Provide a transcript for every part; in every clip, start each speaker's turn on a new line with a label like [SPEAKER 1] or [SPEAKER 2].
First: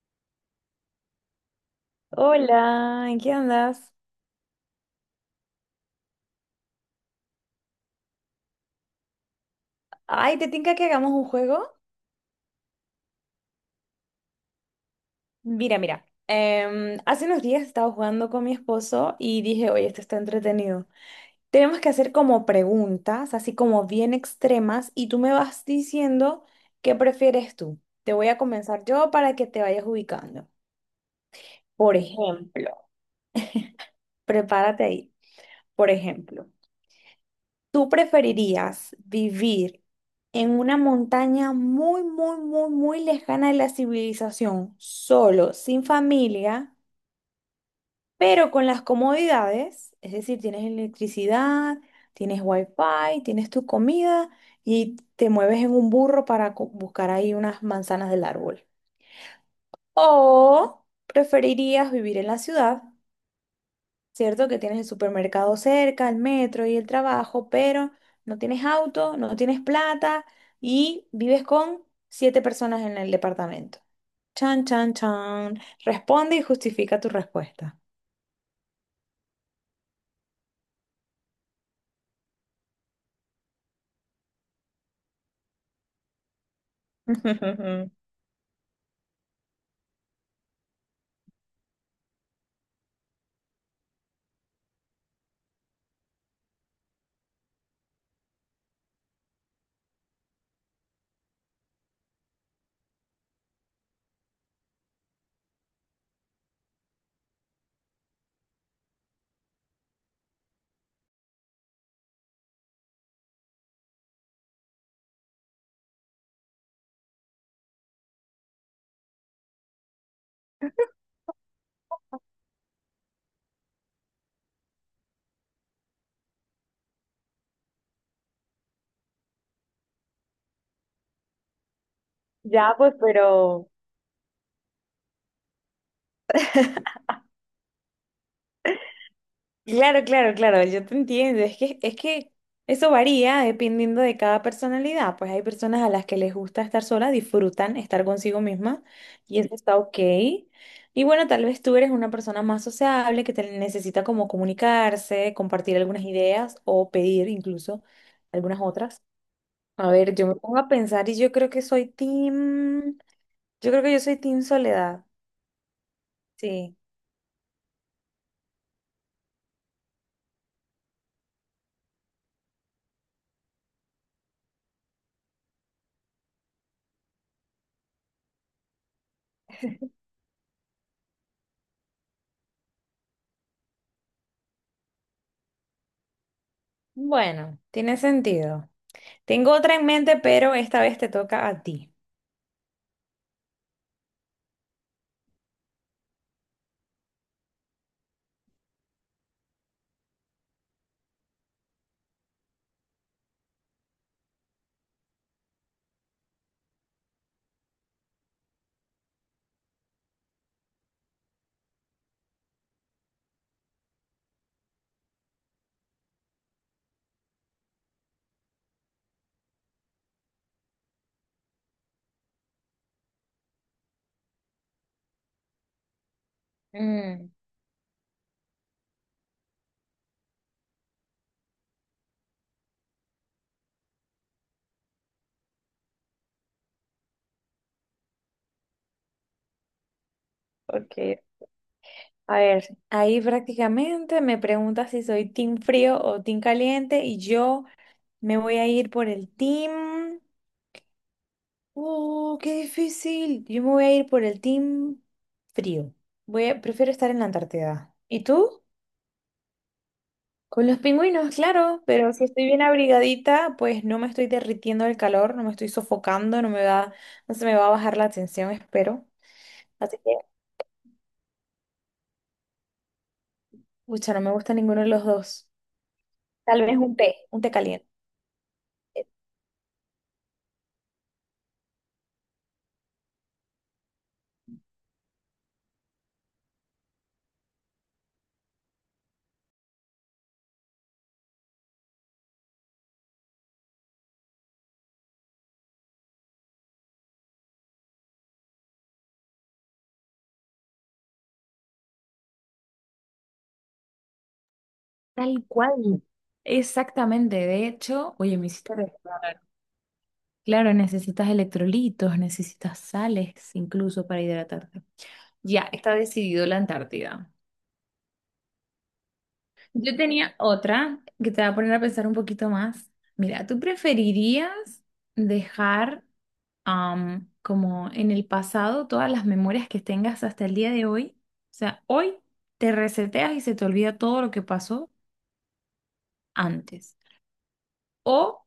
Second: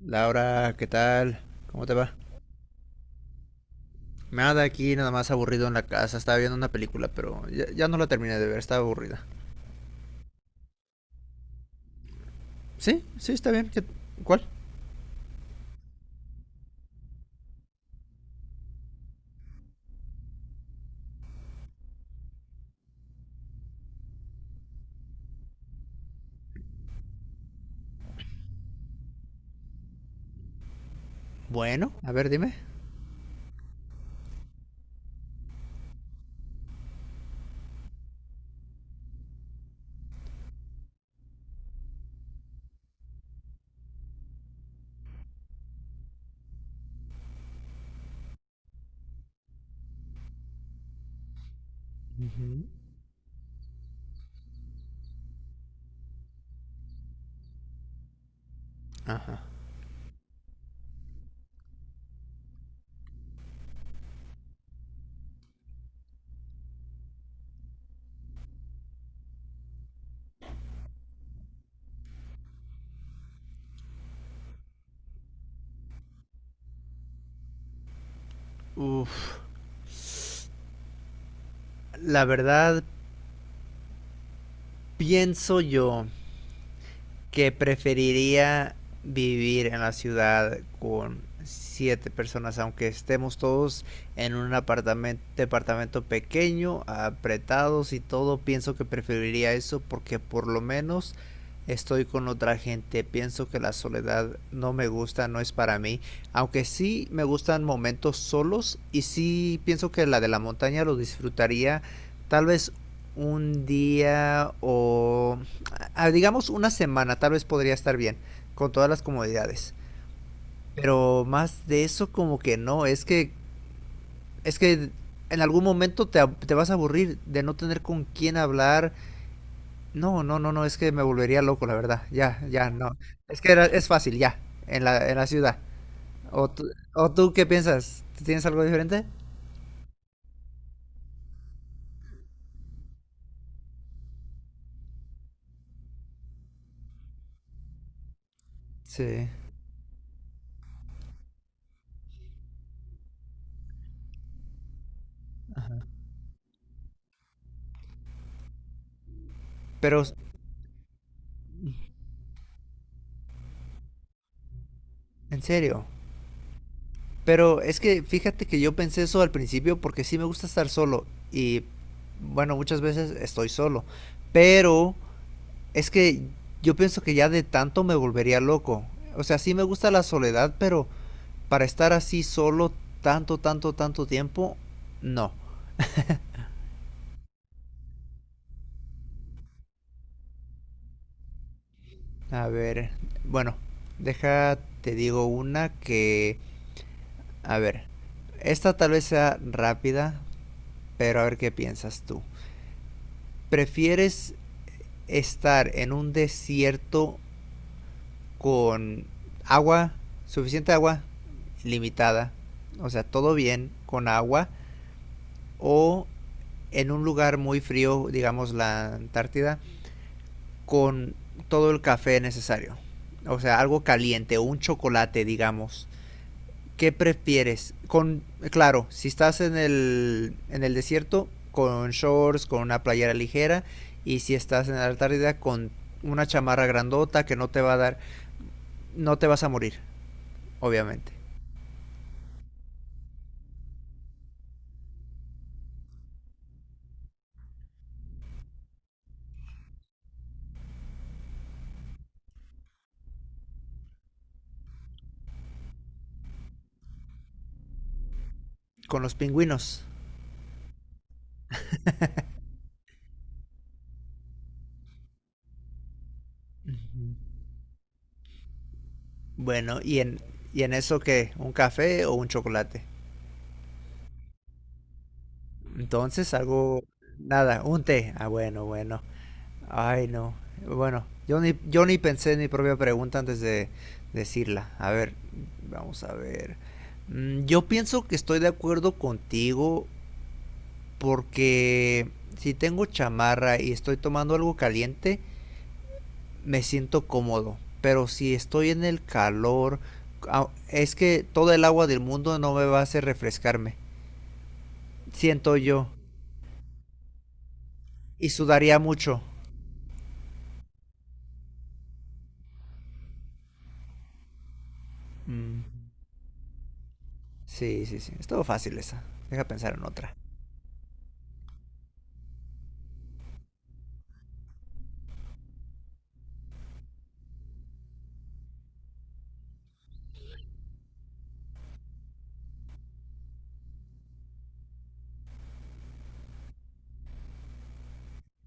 [SPEAKER 1] Laura, ¿qué tal? ¿Cómo te va?
[SPEAKER 2] Hola, ¿en qué andas?
[SPEAKER 1] Nada, aquí nada más aburrido en la casa. Estaba viendo una película, pero ya no la terminé de ver, estaba aburrida.
[SPEAKER 2] Ay, ¿te tinca que hagamos un juego?
[SPEAKER 1] Sí, sí, está bien. ¿Qué- ¿Cuál?
[SPEAKER 2] Mira, mira. Hace unos días estaba jugando con mi esposo y dije, oye, esto está entretenido. Tenemos que hacer como preguntas, así como bien extremas, y tú me vas diciendo qué prefieres tú. Te voy a comenzar yo para que te vayas ubicando.
[SPEAKER 1] Bueno,
[SPEAKER 2] Por
[SPEAKER 1] a ver, dime.
[SPEAKER 2] ejemplo, prepárate ahí. Por ejemplo. ¿Tú preferirías vivir en una montaña muy, muy, muy, muy lejana de la civilización, solo, sin familia, pero con las comodidades? Es decir, tienes electricidad, tienes
[SPEAKER 1] Ujú.
[SPEAKER 2] wifi, tienes tu comida y te mueves en un burro para buscar ahí unas manzanas del árbol.
[SPEAKER 1] Ajá.
[SPEAKER 2] ¿O preferirías vivir en la ciudad? ¿Cierto? Que tienes el supermercado cerca, el metro y el trabajo, pero no tienes auto, no tienes plata y vives con siete personas en el departamento. Chan, chan, chan. Responde y justifica tu respuesta.
[SPEAKER 1] Uf, la verdad, pienso yo que preferiría vivir en la ciudad con 7 personas, aunque estemos todos en un apartamento, departamento pequeño, apretados y todo, pienso que preferiría eso porque por lo menos estoy con otra gente. Pienso que la soledad no me gusta, no es para mí, aunque sí me gustan momentos solos y sí pienso que la de la montaña lo disfrutaría tal vez 1 día o digamos 1 semana, tal vez podría estar bien, con todas las comodidades. Pero más de eso como que no, es que en algún momento te vas a aburrir de no tener con quién hablar. No, no, no, no, es que me volvería loco, la verdad. Ya, ya,
[SPEAKER 2] Ya, pues,
[SPEAKER 1] no. Es que
[SPEAKER 2] pero
[SPEAKER 1] es fácil, ya, en la ciudad. ¿O tú, ¿O tú qué piensas? ¿Tienes algo diferente?
[SPEAKER 2] Claro, claro, claro, yo te entiendo. Es que eso varía dependiendo de cada personalidad. Pues hay personas a las que les gusta estar sola, disfrutan estar consigo misma
[SPEAKER 1] Sí.
[SPEAKER 2] y eso está ok. Y bueno, tal vez tú eres una persona más sociable que te necesita como comunicarse, compartir algunas ideas o pedir incluso algunas otras. A
[SPEAKER 1] Pero,
[SPEAKER 2] ver, yo me pongo a pensar y yo creo que yo soy team soledad.
[SPEAKER 1] ¿en serio?
[SPEAKER 2] Sí.
[SPEAKER 1] Pero es que fíjate que yo pensé eso al principio porque sí me gusta estar solo y bueno, muchas veces estoy solo, pero es que yo pienso que ya de tanto me volvería loco. O sea, sí me gusta la soledad, pero para estar así solo tanto, tanto, tanto tiempo, no.
[SPEAKER 2] Bueno, tiene sentido. Tengo otra en mente, pero esta vez te toca a ti.
[SPEAKER 1] A ver, bueno, deja, te digo una que, a ver, esta tal vez sea rápida, pero a ver qué piensas tú. ¿Prefieres estar en un desierto con agua, suficiente agua, limitada, o sea, todo bien con agua, o en un lugar muy frío, digamos la Antártida, con todo el café necesario, o sea, algo caliente, o un chocolate, digamos? ¿Qué
[SPEAKER 2] Mm,
[SPEAKER 1] prefieres? Con, claro, si estás en en el desierto, con shorts, con una playera ligera, y si estás en la Antártida, con una chamarra grandota que no te va a dar no te vas a morir,
[SPEAKER 2] ok,
[SPEAKER 1] obviamente.
[SPEAKER 2] a ver, ahí prácticamente me preguntas si soy team frío o team caliente y yo me voy a ir por el team... ¡Oh, qué difícil! Yo me voy a ir por el team frío. Prefiero estar en la Antártida. ¿Y tú?
[SPEAKER 1] Con los pingüinos.
[SPEAKER 2] Con los pingüinos, claro, pero si estoy bien abrigadita, pues no me estoy derritiendo del calor, no me estoy sofocando, no me va, no
[SPEAKER 1] Uh-huh.
[SPEAKER 2] se me va a bajar la tensión, espero.
[SPEAKER 1] Bueno,
[SPEAKER 2] Así que
[SPEAKER 1] y en eso qué, un café o un chocolate.
[SPEAKER 2] pucha, no me gusta ninguno de los dos.
[SPEAKER 1] Entonces
[SPEAKER 2] Tal vez
[SPEAKER 1] algo,
[SPEAKER 2] un té
[SPEAKER 1] nada, un
[SPEAKER 2] caliente.
[SPEAKER 1] té. Ah, bueno, bueno. Ay, no. Bueno, yo ni pensé en mi propia pregunta antes de decirla. A ver, vamos a ver. Mm, yo pienso que estoy de acuerdo contigo porque si tengo chamarra y estoy tomando algo caliente, me siento cómodo. Pero si estoy en el calor, ah, es que todo el agua del mundo no me va a hacer refrescarme.
[SPEAKER 2] Tal
[SPEAKER 1] Siento yo.
[SPEAKER 2] cual. Exactamente. De hecho,
[SPEAKER 1] Y
[SPEAKER 2] oye, me hiciste
[SPEAKER 1] sudaría mucho.
[SPEAKER 2] recordar. Claro, necesitas electrolitos, necesitas sales incluso para hidratarte.
[SPEAKER 1] Mm,
[SPEAKER 2] Ya, está decidido la Antártida.
[SPEAKER 1] sí, sí, sí. Estuvo fácil esa. Deja pensar en
[SPEAKER 2] Yo
[SPEAKER 1] otra.
[SPEAKER 2] tenía otra que te va a poner a pensar un poquito más. Mira, ¿tú preferirías dejar como en el pasado todas las memorias que tengas hasta el día de hoy? O sea, hoy te reseteas y se te olvida todo lo que pasó antes. ¿O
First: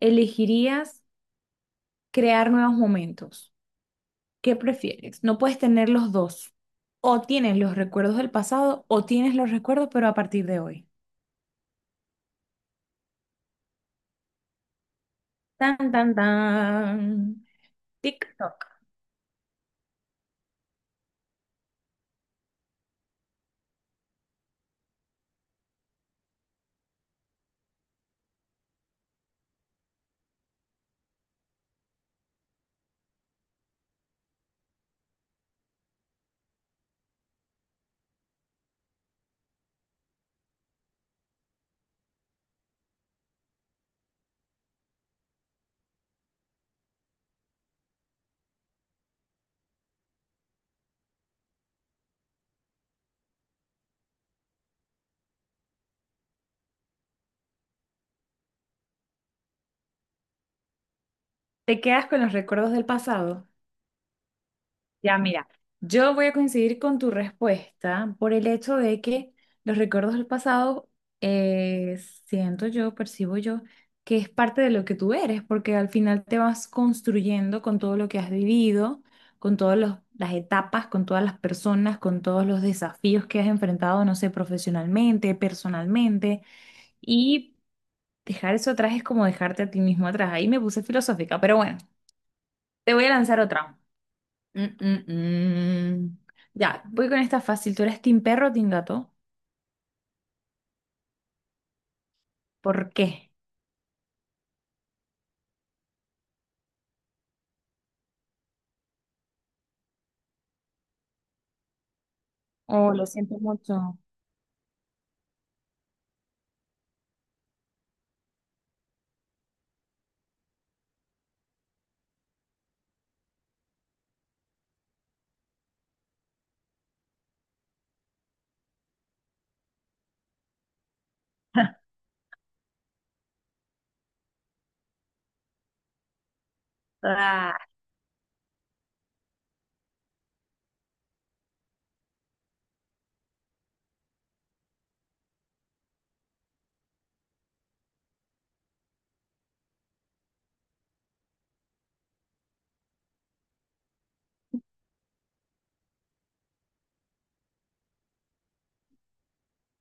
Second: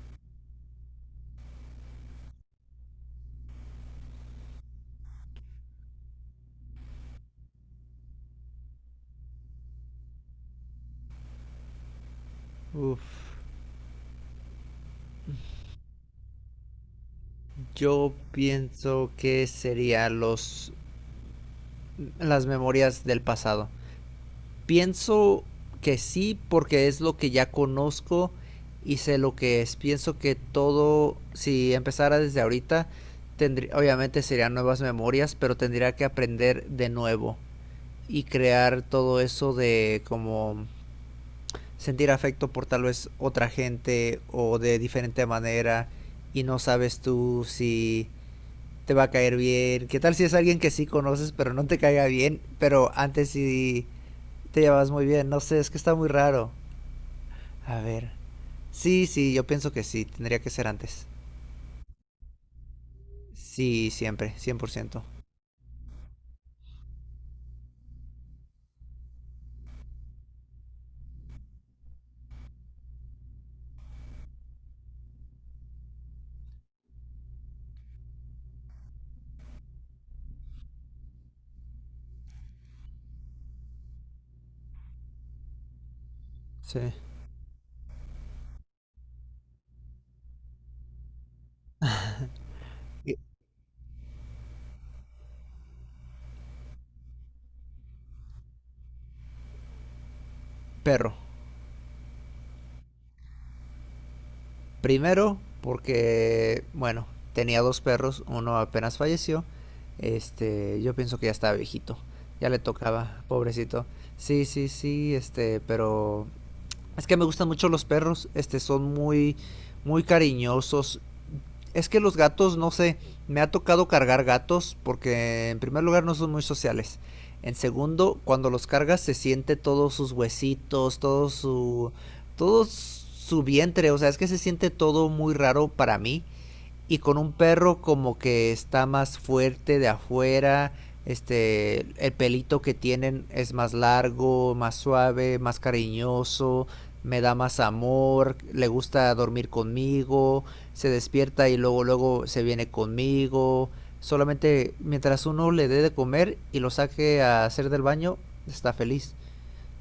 [SPEAKER 2] elegirías crear nuevos momentos? ¿Qué prefieres? No puedes tener los dos. O tienes los recuerdos del pasado o tienes los recuerdos pero a partir de hoy.
[SPEAKER 1] Uf,
[SPEAKER 2] Tan, tan, tan.
[SPEAKER 1] yo
[SPEAKER 2] TikTok.
[SPEAKER 1] pienso que serían los las memorias del pasado. Pienso que sí, porque es lo que ya conozco y sé lo que es. Pienso que todo, si empezara desde ahorita, tendría, obviamente serían nuevas memorias, pero tendría que aprender de nuevo y crear todo eso de como sentir afecto por tal vez otra gente o de diferente manera y no sabes tú si te va a caer bien. ¿Qué tal si es alguien que sí conoces pero no te caiga bien, pero antes sí te llevas muy bien? No sé, es que está muy raro. A ver. Sí, sí, yo pienso que sí, tendría que ser antes.
[SPEAKER 2] ¿Te quedas con los recuerdos del pasado?
[SPEAKER 1] Sí, siempre, 100%.
[SPEAKER 2] Ya, mira, yo voy a coincidir con tu respuesta por el hecho de que los recuerdos del pasado, eh, siento yo, percibo yo, que es parte de lo que tú eres, porque al final te vas construyendo con todo lo que has vivido, con las etapas, con todas las personas, con todos los desafíos que has enfrentado, no sé, profesionalmente, personalmente,
[SPEAKER 1] Sí.
[SPEAKER 2] y dejar eso atrás es como dejarte a ti mismo atrás. Ahí me puse filosófica, pero bueno, te voy a
[SPEAKER 1] Y-
[SPEAKER 2] lanzar otra. Mm, mm, mm. Ya, voy con esta fácil. ¿Tú eres team perro o team gato?
[SPEAKER 1] Perro.
[SPEAKER 2] ¿Por qué?
[SPEAKER 1] Primero, porque, bueno, tenía 2 perros, uno apenas falleció. Este, yo pienso que ya estaba viejito. Ya le
[SPEAKER 2] Oh, lo
[SPEAKER 1] tocaba,
[SPEAKER 2] siento
[SPEAKER 1] pobrecito.
[SPEAKER 2] mucho.
[SPEAKER 1] Sí, sí, sí, este, pero es que me gustan mucho los perros, este, son muy, muy cariñosos. Es que los gatos, no sé, me ha tocado cargar gatos porque en primer lugar no son muy sociales. En segundo, cuando los cargas se siente todos sus huesitos, todo su vientre, o sea, es que se siente todo muy raro para mí y con un
[SPEAKER 2] Ah,
[SPEAKER 1] perro como que está más fuerte de afuera, este, el pelito que tienen es más largo, más suave, más cariñoso, me da más amor, le gusta dormir conmigo, se despierta y luego luego se viene conmigo. Solamente mientras uno le dé de comer y lo saque a hacer del baño, está feliz.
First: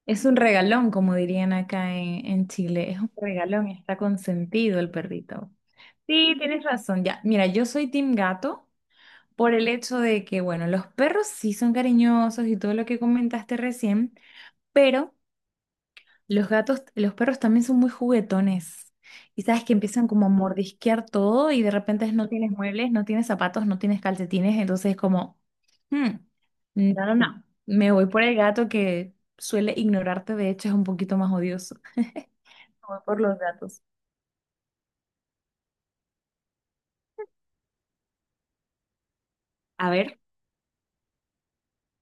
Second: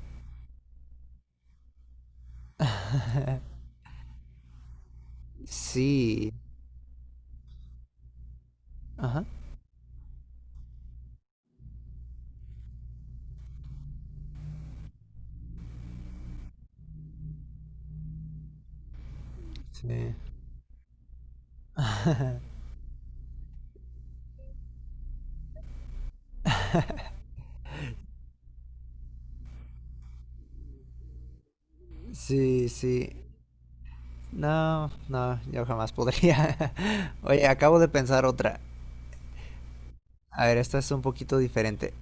[SPEAKER 2] es un regalón, como dirían acá en Chile. Es un regalón, está consentido el perrito.
[SPEAKER 1] Sí.
[SPEAKER 2] Sí, tienes razón. Ya, mira, yo soy team gato
[SPEAKER 1] Ajá.
[SPEAKER 2] por el hecho de que, bueno, los perros sí son cariñosos y todo lo que comentaste recién, pero los perros también son muy juguetones. Y sabes que empiezan
[SPEAKER 1] Sí.
[SPEAKER 2] como a mordisquear todo y de repente no tienes muebles, no tienes zapatos, no tienes calcetines, entonces es como, "Hmm, no, no, no, me voy por el gato que suele ignorarte, de hecho es un poquito más odioso".
[SPEAKER 1] Sí,
[SPEAKER 2] Me voy
[SPEAKER 1] sí.
[SPEAKER 2] por los gatos.
[SPEAKER 1] No, no, yo jamás podría. Oye, acabo de pensar otra.
[SPEAKER 2] A ver,
[SPEAKER 1] A ver, esta es un poquito diferente.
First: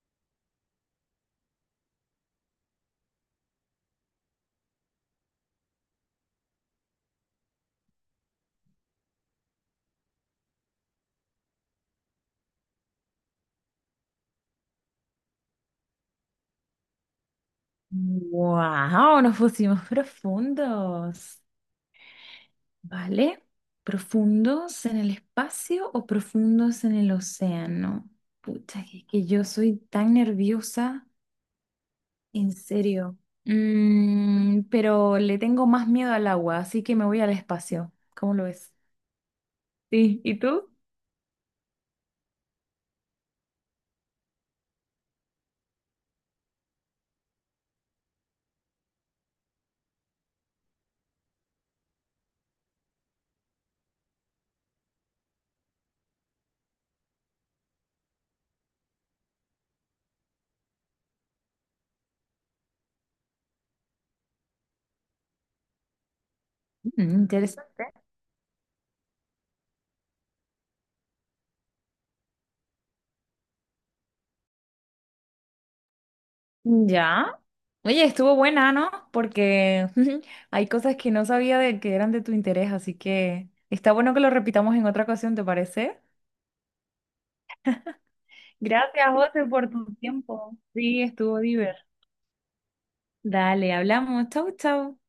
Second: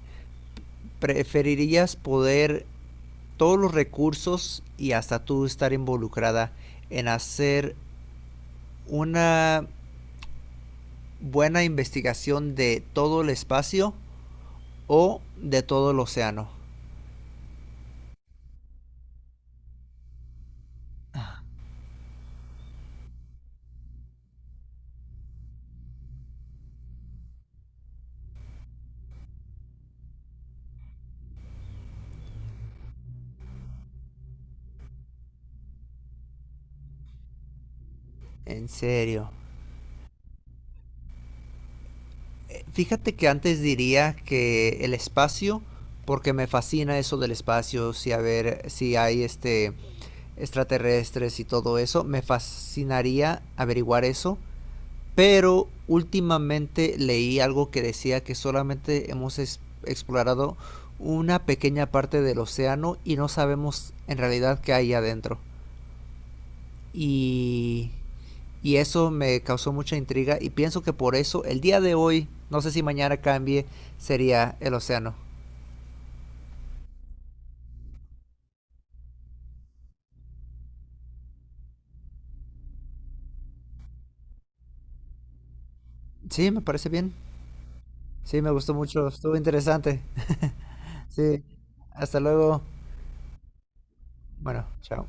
[SPEAKER 1] ¿Preferirías poder todos los recursos y hasta tú estar involucrada en hacer una buena investigación de todo el espacio o de todo el océano?
[SPEAKER 2] wow, nos pusimos profundos, ¿vale? ¿Profundos en el espacio o profundos en el océano? Pucha, que yo soy tan nerviosa. En serio. Pero le tengo más miedo al agua, así que me voy al espacio. ¿Cómo lo
[SPEAKER 1] ¿En
[SPEAKER 2] ves?
[SPEAKER 1] serio?
[SPEAKER 2] Sí, ¿y tú?
[SPEAKER 1] Fíjate que antes diría que el espacio, porque me fascina eso del espacio, si a ver, si hay este extraterrestres y todo eso. Me fascinaría averiguar eso. Pero últimamente leí algo que decía que solamente hemos explorado una pequeña parte del océano y no sabemos en realidad qué hay adentro.
[SPEAKER 2] Mm,
[SPEAKER 1] Y,
[SPEAKER 2] interesante.
[SPEAKER 1] y eso me causó mucha intriga y pienso que por eso el día de hoy, no sé si mañana cambie, sería el océano.
[SPEAKER 2] Ya. Oye, estuvo buena, ¿no? Porque hay cosas que no sabía de que eran de tu interés, así que está bueno que lo repitamos en otra ocasión, ¿te parece?
[SPEAKER 1] Sí, me parece bien. Sí, me gustó mucho,
[SPEAKER 2] Gracias,
[SPEAKER 1] estuvo
[SPEAKER 2] José, por tu
[SPEAKER 1] interesante.
[SPEAKER 2] tiempo. Sí, estuvo
[SPEAKER 1] Sí,
[SPEAKER 2] divertido.
[SPEAKER 1] hasta luego.
[SPEAKER 2] Dale, hablamos. Chau,
[SPEAKER 1] Bueno,
[SPEAKER 2] chau.
[SPEAKER 1] chao.